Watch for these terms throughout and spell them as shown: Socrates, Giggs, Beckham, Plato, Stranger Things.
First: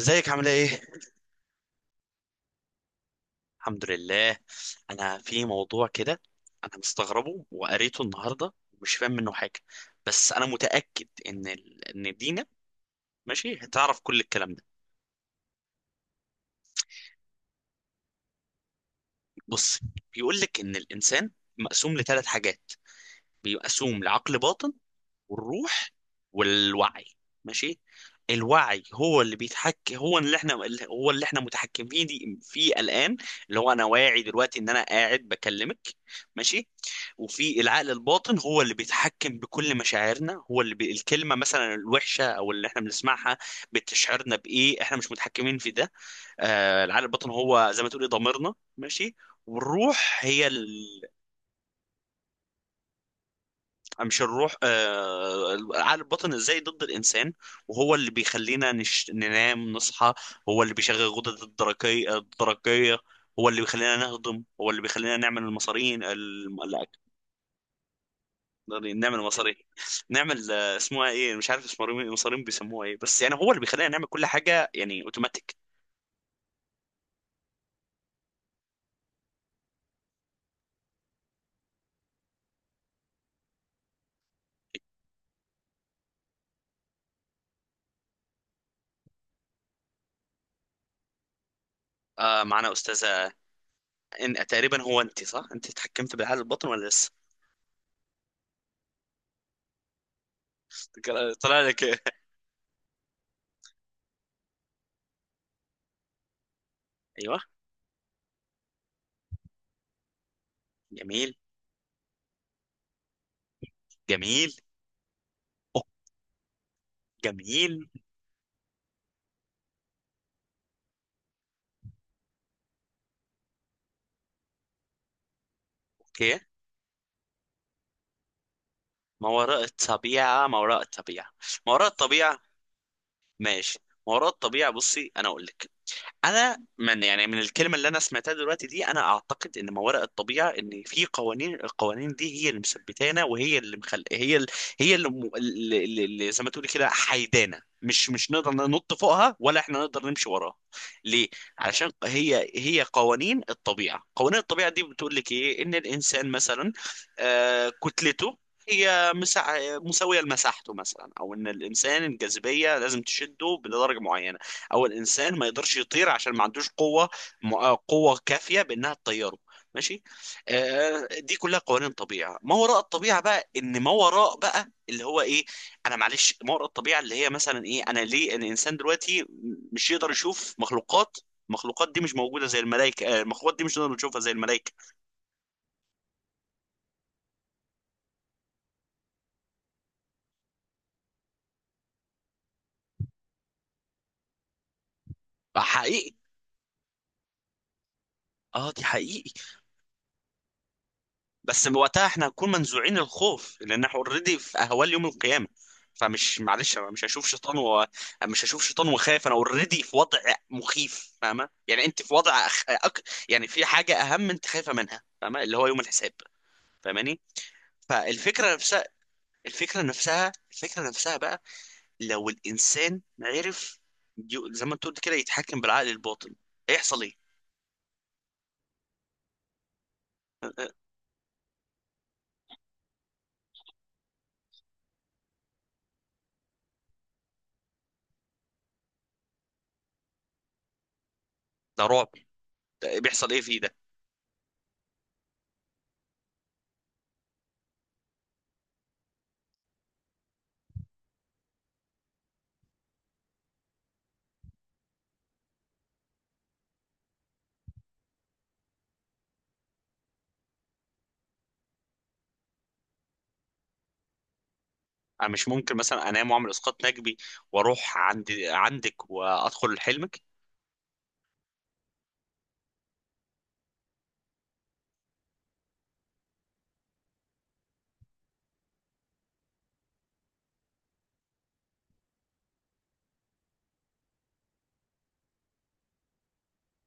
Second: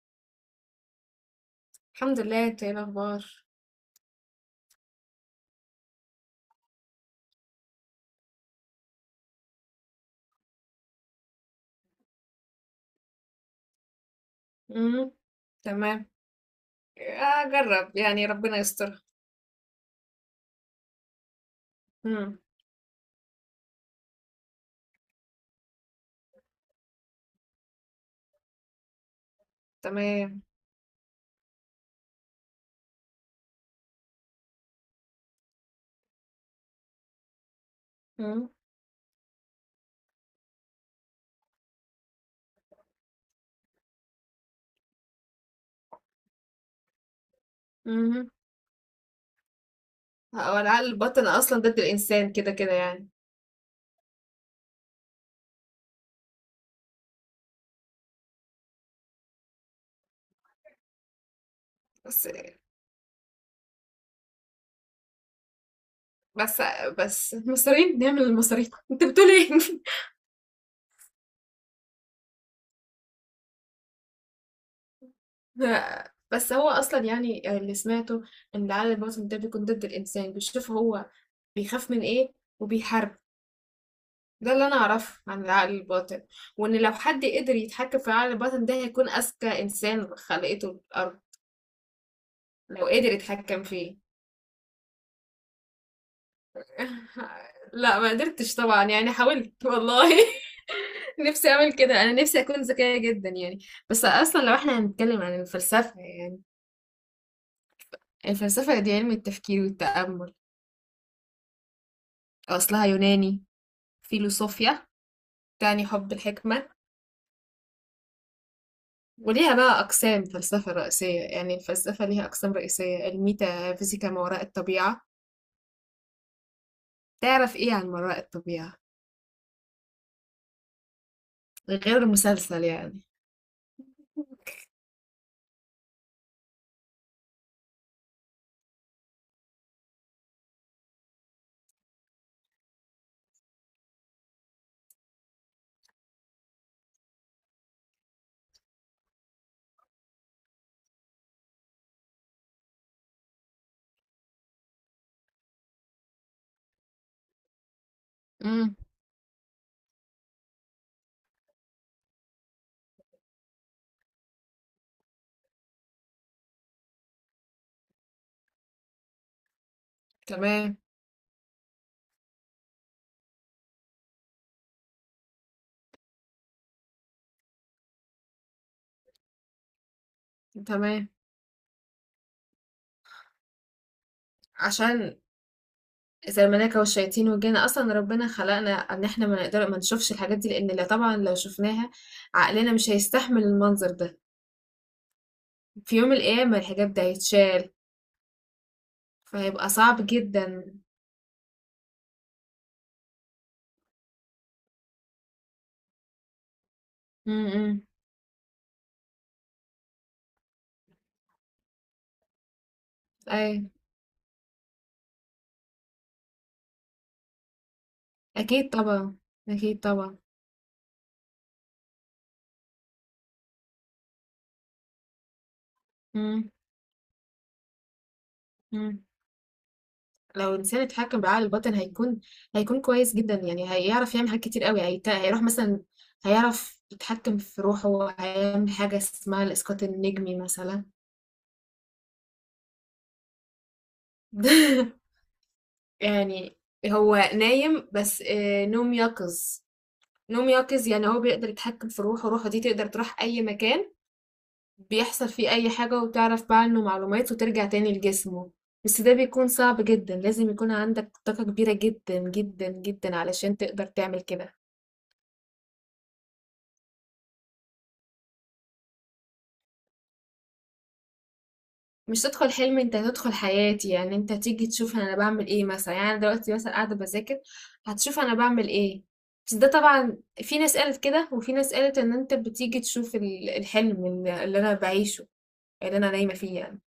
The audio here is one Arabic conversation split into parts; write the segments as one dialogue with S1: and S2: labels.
S1: ازيك عامله ايه؟
S2: الحمد لله، انت ايه الاخبار؟
S1: الحمد لله. انا في موضوع كده. انا مستغربه وقريته النهارده ومش فاهم منه حاجه. بس انا متاكد ان ان دينا ماشي هتعرف كل الكلام ده.
S2: امم تمام. اجرب يعني، ربنا يستر.
S1: بص، بيقول لك ان الانسان مقسوم لثلاث
S2: امم
S1: حاجات. بيقسوم لعقل باطن، والروح، والوعي. ماشي. الوعي هو اللي بيتحكم،
S2: تمام
S1: هو اللي احنا متحكمين فيه الان، اللي هو انا واعي دلوقتي ان انا قاعد بكلمك. ماشي. وفي العقل الباطن
S2: امم
S1: هو اللي بيتحكم بكل مشاعرنا، الكلمه مثلا الوحشه او اللي احنا بنسمعها بتشعرنا بايه، احنا مش متحكمين في ده. العقل الباطن هو زي ما تقولي
S2: امم
S1: ضميرنا. ماشي. والروح هي.
S2: هو العقل الباطن اصلا ضد الانسان كده كده يعني.
S1: مش الروح، العقل الباطن ازاي ضد الانسان؟ وهو اللي بيخلينا ننام نصحى. هو اللي بيشغل غدد الدرقية
S2: بس
S1: هو اللي بيخلينا نهضم، هو اللي بيخلينا نعمل المصارين
S2: بس
S1: لا،
S2: بس المصريين نعمل المصريين انت
S1: نعمل
S2: بتقول ايه؟
S1: مصارين. نعمل، اسمها ايه، مش عارف اسمها إيه، مصارين بيسموها ايه بس، يعني هو اللي بيخلينا نعمل كل حاجة يعني اوتوماتيك.
S2: بس هو اصلا يعني اللي سمعته ان العقل الباطن ده بيكون ضد الانسان، بيشوف هو بيخاف من ايه وبيحارب. ده اللي انا اعرفه عن العقل الباطن، وان لو حد قدر يتحكم في العقل الباطن ده هيكون اذكى انسان خلقته الارض.
S1: آه، معنا
S2: لو قدر
S1: استاذة.
S2: يتحكم فيه.
S1: تقريبا هو، انت صح، انت اتحكمت بالعقل الباطن ولا لسه؟
S2: لا ما قدرتش طبعا، يعني حاولت والله. نفسي
S1: طلع
S2: اعمل
S1: لك ايه؟
S2: كده، انا نفسي اكون ذكية جدا يعني. بس اصلا لو احنا هنتكلم عن الفلسفة يعني،
S1: ايوه.
S2: الفلسفة دي علم التفكير والتأمل.
S1: جميل.
S2: اصلها يوناني،
S1: جميل.
S2: فيلوصوفيا،
S1: أوه،
S2: تعني حب الحكمة.
S1: جميل.
S2: وليها بقى أقسام فلسفة رئيسية، يعني الفلسفة ليها أقسام رئيسية: الميتافيزيكا، ما وراء الطبيعة.
S1: اوكي.
S2: تعرف ايه عن مرائي الطبيعة
S1: ما وراء الطبيعة، ما وراء الطبيعة، ما وراء
S2: غير
S1: الطبيعة.
S2: المسلسل يعني؟
S1: ماشي. ما وراء الطبيعة، بصي أنا أقول لك. انا من، يعني من الكلمه اللي انا سمعتها دلوقتي دي، انا اعتقد ان ما وراء الطبيعه ان في قوانين. القوانين دي هي اللي مثبتانا، وهي اللي مخل... هي ال... هي اللي، م... اللي اللي زي ما تقولي كده، حيدانا، مش نقدر ننط فوقها ولا احنا نقدر نمشي وراها. ليه؟ علشان هي قوانين الطبيعه. قوانين الطبيعه دي بتقول لك ايه، ان الانسان مثلا، آه، كتلته
S2: امم
S1: هي مسا... مساويه لمساحته مثلا، او ان الانسان الجاذبيه لازم تشده لدرجه معينه، او الانسان ما يقدرش يطير عشان ما عندوش قوه، قوه كافيه بانها تطيره. ماشي.
S2: تمام.
S1: آه، دي كلها قوانين طبيعه. ما وراء الطبيعه بقى، ان ما وراء بقى اللي هو ايه. انا معلش، ما وراء الطبيعه اللي هي مثلا ايه، انا ليه ان الانسان دلوقتي مش يقدر يشوف
S2: تمام.
S1: مخلوقات. المخلوقات دي مش موجوده زي الملائكه، المخلوقات دي مش نقدر نشوفها زي الملائكه.
S2: عشان زي الملائكة والشياطين والجن، اصلا ربنا خلقنا ان احنا ما نقدر ما نشوفش الحاجات دي، لان لا طبعا لو شفناها عقلنا مش هيستحمل المنظر ده.
S1: آه،
S2: في
S1: حقيقي.
S2: يوم القيامة الحجاب ده هيتشال،
S1: اه دي حقيقي.
S2: فهيبقى صعب جدا.
S1: بس وقتها احنا هنكون منزوعين الخوف لان احنا اوريدي في اهوال يوم القيامه. فمش، معلش، انا مش هشوف شيطان
S2: امم
S1: مش هشوف شيطان وخايف، انا اوريدي في وضع مخيف، فاهمه؟ يعني انت في وضع يعني
S2: اي.
S1: في حاجه اهم انت خايفه منها، فاهمه، اللي هو يوم الحساب. فاهماني؟ فالفكره
S2: اكيد
S1: نفسها.
S2: طبعا. اكيد
S1: الفكره
S2: طبعا.
S1: نفسها، الفكره نفسها بقى، لو الانسان عرف، زي ما انت قلت كده، يتحكم بالعقل الباطن، هيحصل ايه؟
S2: امم لو الانسان اتحكم بعقل الباطن هيكون، هيكون كويس جدا يعني. هيعرف يعمل حاجات كتير قوي، هيروح مثلا، هيعرف يتحكم في روحه، هيعمل حاجة اسمها الإسقاط النجمي مثلا.
S1: ده رعب. ده إيه، بيحصل ايه فيه ده؟
S2: يعني هو نايم بس آه، نوم يقظ. نوم يقظ يعني هو بيقدر يتحكم في روحه، روحه دي تقدر تروح أي مكان، بيحصل فيه أي حاجة وتعرف بقى عنه معلومات وترجع تاني لجسمه. بس ده بيكون صعب جدا، لازم يكون عندك طاقة كبيرة جدا جدا جدا علشان تقدر تعمل كده.
S1: انا مش ممكن مثلا انام واعمل اسقاط نجبي واروح عندك وادخل حلمك؟
S2: مش تدخل حلم، انت تدخل حياتي، يعني انت تيجي تشوف انا بعمل ايه مثلا. يعني انا دلوقتي مثلا قاعده بذاكر، هتشوف انا بعمل ايه. بس ده طبعا، في ناس قالت كده وفي ناس قالت ان انت بتيجي تشوف الحلم اللي انا بعيشه، اللي انا نايمه فيه يعني.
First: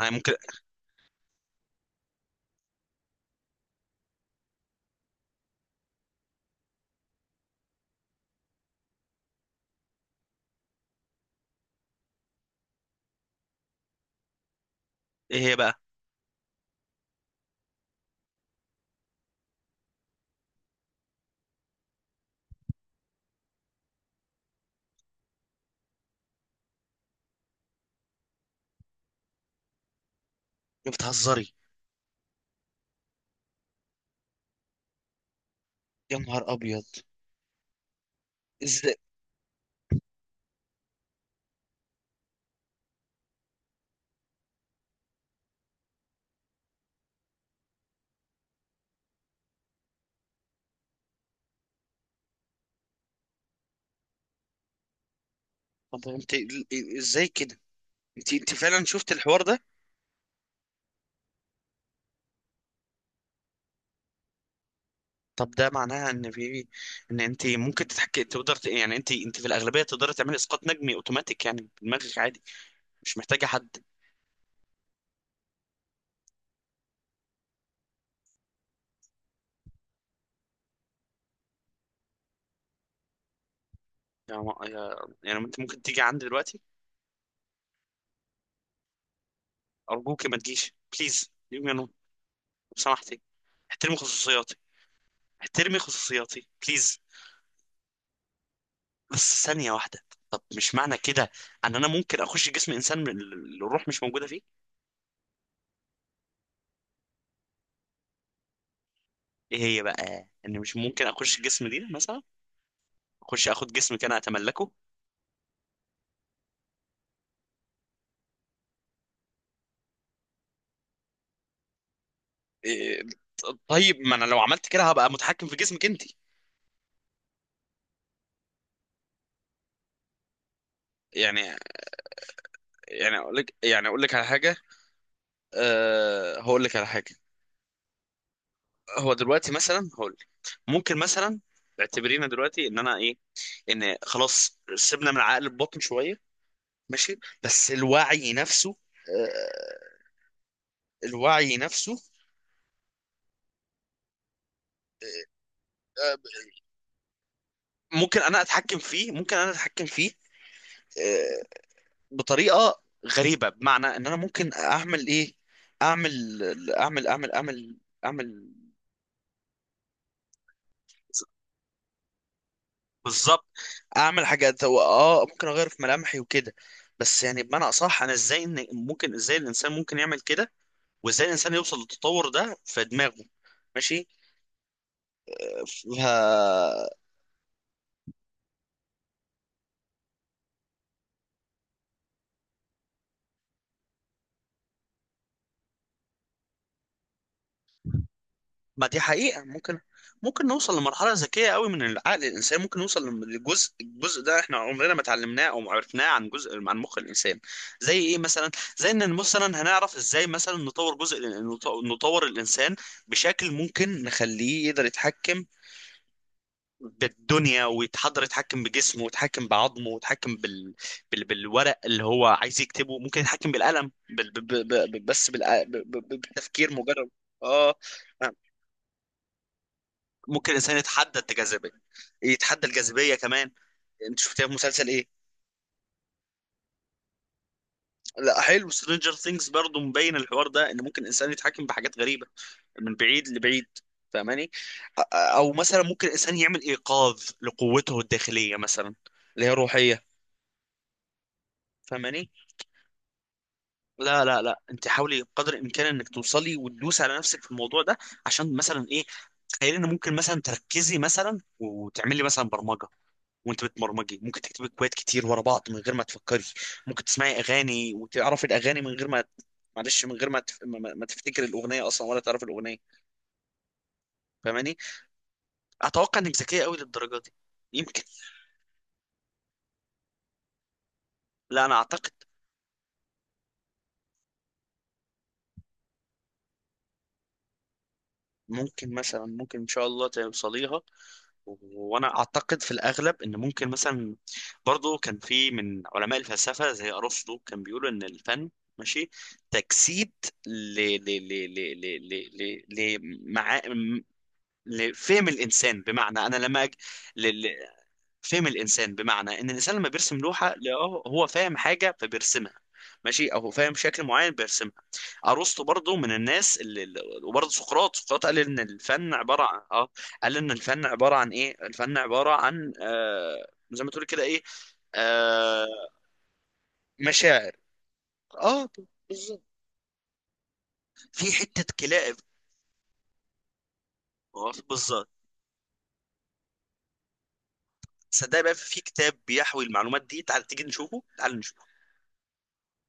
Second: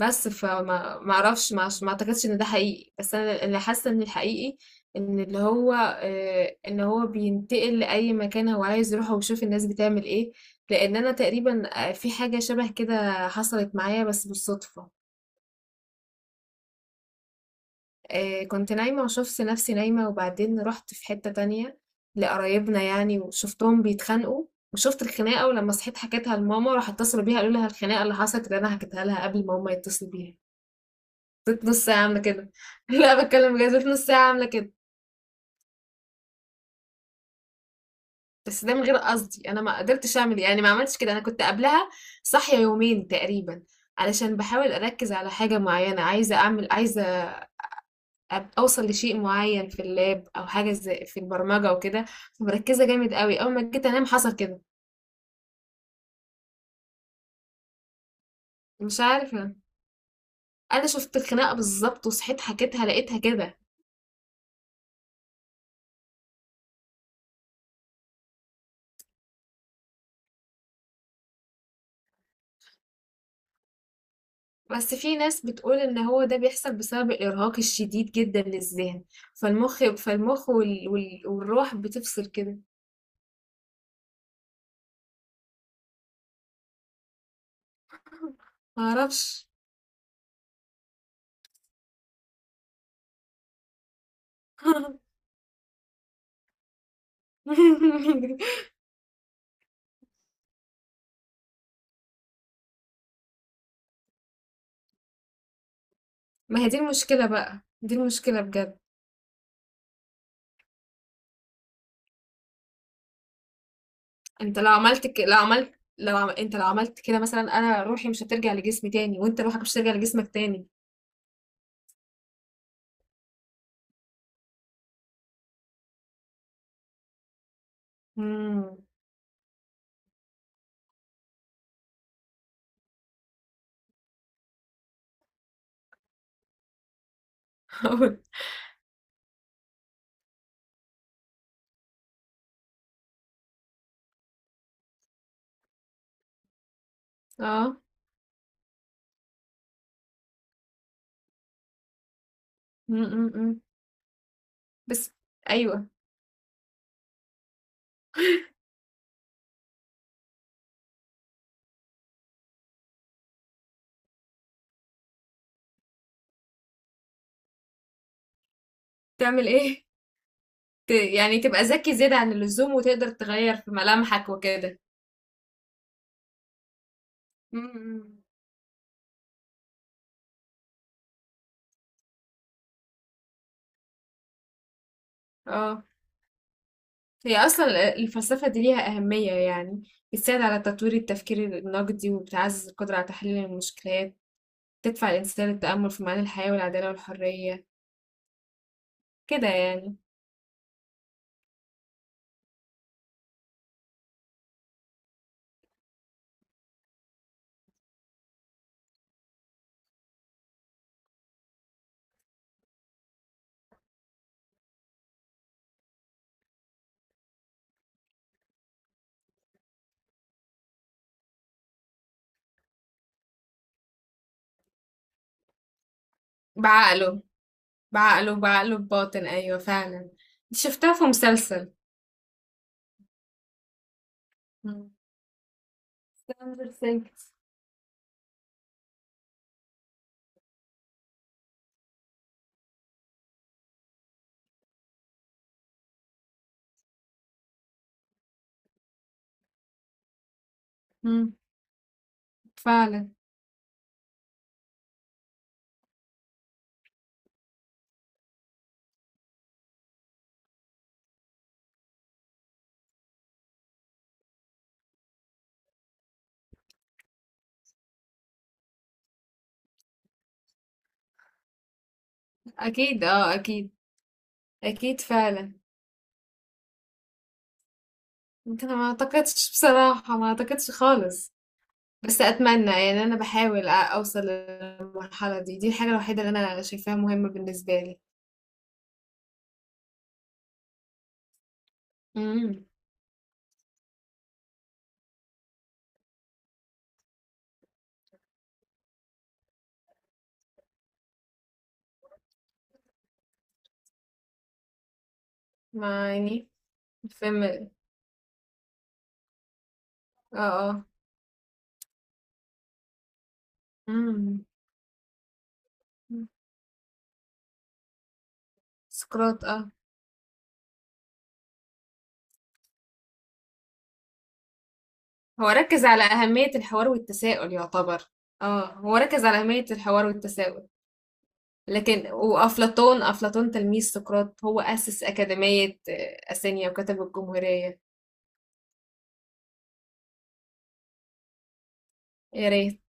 S1: انا ممكن.
S2: فما ما اعرفش ما ما اعتقدش ان ده حقيقي. بس انا اللي حاسه ان الحقيقي ان اللي هو آه، ان هو بينتقل لاي مكان هو عايز يروحه ويشوف الناس بتعمل ايه. لان انا تقريبا آه، في حاجه شبه كده حصلت معايا بس بالصدفه.
S1: ايه هي بقى؟
S2: آه، كنت نايمة وشفت نفسي نايمة وبعدين رحت في حتة تانية، لقرايبنا يعني، وشفتهم بيتخانقوا. وشفت الخناقة ولما صحيت حكيتها لماما، راح اتصلوا بيها قالوا لها الخناقة اللي حصلت اللي أنا حكيتها لها قبل ما هما يتصلوا بيها.
S1: انت بتهزري؟
S2: فضلت نص ساعة عاملة كده. لا بتكلم بجد، فضلت نص ساعة عاملة كده.
S1: يا نهار ابيض.
S2: بس ده من
S1: ازاي؟
S2: غير قصدي، أنا ما قدرتش أعمل إيه. يعني ما عملتش كده، أنا كنت قبلها صاحية يومين تقريبا، علشان بحاول أركز على حاجة معينة، عايزة أعمل، عايزة اوصل لشيء معين في اللاب او حاجه زي في البرمجه وكده. مركزه جامد قوي، اول ما جيت انام حصل كده.
S1: طب انت ازاي كده، انت فعلا
S2: مش
S1: شفت الحوار
S2: عارفه.
S1: ده؟
S2: انا شفت الخناقه بالظبط وصحيت حكيتها لقيتها كده.
S1: طب ده معناها ان في، ان انت ممكن تتحكي، تقدر يعني انت في الاغلبيه تقدري تعملي اسقاط نجمي اوتوماتيك يعني، بدماغك عادي، مش محتاجه حد.
S2: بس في ناس بتقول ان هو ده بيحصل بسبب الارهاق الشديد جدا للذهن، فالمخ والروح بتفصل كده.
S1: يعني يعني انت ممكن تيجي عندي دلوقتي؟
S2: معرفش.
S1: ارجوك ما تجيش، بليز، يو نو، لو سمحتي احترمي خصوصياتي. احترمي خصوصياتي بليز. بس ثانية واحدة. طب مش معنى كده ان انا ممكن اخش جسم انسان من الروح مش موجودة فيه؟
S2: ما هي دي المشكله بقى، دي المشكله بجد.
S1: ايه هي بقى؟ ان مش ممكن اخش جسم دي مثلا، اخش اخد جسمك انا
S2: انت
S1: اتملكه.
S2: لو عملت ك... لو عملت لو عم... انت لو عملت كده مثلا، انا روحي مش هترجع لجسمي تاني، وانت روحك مش هترجع لجسمك تاني.
S1: إيه؟ طيب ما انا لو عملت كده هبقى متحكم في جسمك انت.
S2: امم
S1: يعني، يعني اقول لك على حاجة. أه، هقول لك على حاجة. هو دلوقتي مثلا، هقول لك، ممكن مثلا اعتبرينا دلوقتي ان انا ايه، ان خلاص سيبنا من عقل الباطن شوية. ماشي. بس
S2: اه.
S1: الوعي نفسه، آه، الوعي نفسه
S2: امم بس ايوه.
S1: ممكن انا اتحكم فيه، آه، بطريقه غريبه، بمعنى ان انا ممكن اعمل ايه. اعمل اعمل اعمل اعمل اعمل.
S2: تعمل ايه؟ يعني تبقى ذكي زيادة عن اللزوم وتقدر
S1: بالظبط.
S2: تغير في
S1: اعمل
S2: ملامحك
S1: حاجات،
S2: وكده.
S1: هو اه ممكن اغير في ملامحي وكده. بس يعني بمعنى اصح، انا
S2: امم
S1: ازاي، إن ممكن ازاي الانسان ممكن يعمل كده؟ وازاي الانسان يوصل للتطور ده في دماغه؟ ماشي.
S2: اه.
S1: ف
S2: هي اصلا الفلسفة دي ليها أهمية يعني، بتساعد على تطوير التفكير النقدي وبتعزز القدرة على تحليل المشكلات، تدفع الإنسان للتأمل في معاني الحياة والعدالة والحرية
S1: ما دي حقيقة.
S2: كده
S1: ممكن،
S2: يعني.
S1: ممكن نوصل لمرحلة ذكية قوي من العقل. الإنسان ممكن نوصل للجزء، الجزء ده احنا عمرنا ما اتعلمناه أو ما عرفناه، عن جزء عن مخ الإنسان. زي إيه مثلا؟ زي إن مثلا هنعرف إزاي مثلا نطور جزء، نطور الإنسان بشكل ممكن نخليه يقدر يتحكم بالدنيا ويتحضر، يتحكم بجسمه ويتحكم بعظمه ويتحكم بالورق اللي هو عايز يكتبه، ممكن يتحكم بالقلم، بال... ب... ب... ب... بس بالتفكير مجرد.
S2: بعقله
S1: اه،
S2: بعقله بعقله بباطن، أيوة فعلا.
S1: ممكن
S2: دي
S1: الانسان
S2: شفتها في
S1: يتحدى الجاذبيه،
S2: مسلسل
S1: يتحدى الجاذبيه كمان. انت شفتها في مسلسل ايه؟
S2: ستراندر ثينكس.
S1: لا حلو، سترينجر ثينجز. برضه مبين الحوار ده ان ممكن الانسان يتحكم بحاجات غريبه من بعيد لبعيد، فاهماني؟ او مثلا ممكن الانسان يعمل ايقاظ لقوته الداخليه مثلا، اللي هي روحيه، فاهماني؟
S2: فعلا.
S1: لا لا لا، انت حاولي قدر الامكان انك توصلي وتدوسي على نفسك في الموضوع ده، عشان مثلا ايه، تخيلي ان ممكن مثلا تركزي مثلا وتعملي مثلا برمجه، وانت بتبرمجي ممكن تكتبي كويت كتير ورا بعض من غير ما تفكري. ممكن تسمعي اغاني وتعرفي الاغاني من غير ما، معلش، من غير ما تفتكري الاغنيه اصلا ولا تعرفي الاغنيه،
S2: أكيد، اه أكيد.
S1: فاهماني؟
S2: أكيد فعلا.
S1: اتوقع انك ذكيه قوي للدرجه دي. يمكن.
S2: ممكن. أنا ما أعتقدش بصراحة، ما أعتقدش خالص،
S1: لا انا اعتقد.
S2: بس أتمنى يعني. أنا بحاول أوصل للمرحلة دي، دي الحاجة الوحيدة اللي أنا شايفاها مهمة بالنسبة لي.
S1: ممكن مثلا، ممكن ان شاء الله توصليها. و- وانا اعتقد
S2: امم
S1: في الاغلب ان ممكن مثلا. برضو كان في من علماء الفلسفه زي ارسطو كان بيقولوا ان الفن، ماشي، تجسيد ل ل ل ل ل ل ل لمعا- لفهم الانسان،
S2: ما
S1: بمعنى انا
S2: يعني
S1: لما أج... ل... ل...
S2: الفيلم.
S1: فهم الانسان. بمعنى ان الانسان لما بيرسم
S2: اه
S1: لوحه، لا،
S2: اه.
S1: هو فاهم حاجه فبيرسمها. ماشي. او هو فاهم شكل معين
S2: امم
S1: بيرسمها. ارسطو برضو من الناس وبرضو سقراط، قال ان الفن
S2: سقراط،
S1: عباره عن،
S2: اه،
S1: ايه، الفن عباره عن، زي ما تقول كده ايه،
S2: هو
S1: آه...
S2: ركز على أهمية الحوار
S1: مشاعر.
S2: والتساؤل، يعتبر.
S1: اه،
S2: اه هو ركز على
S1: بالظبط.
S2: أهمية الحوار والتساؤل.
S1: في حته
S2: لكن
S1: كلاب.
S2: وأفلاطون، أفلاطون تلميذ سقراط،
S1: آه،
S2: هو أسس
S1: بالظبط.
S2: أكاديمية آه، أثينا وكتب الجمهورية.
S1: صدق بقى، في كتاب بيحوي المعلومات دي، تعال تيجي نشوفه، تعال نشوف.
S2: يا ريت.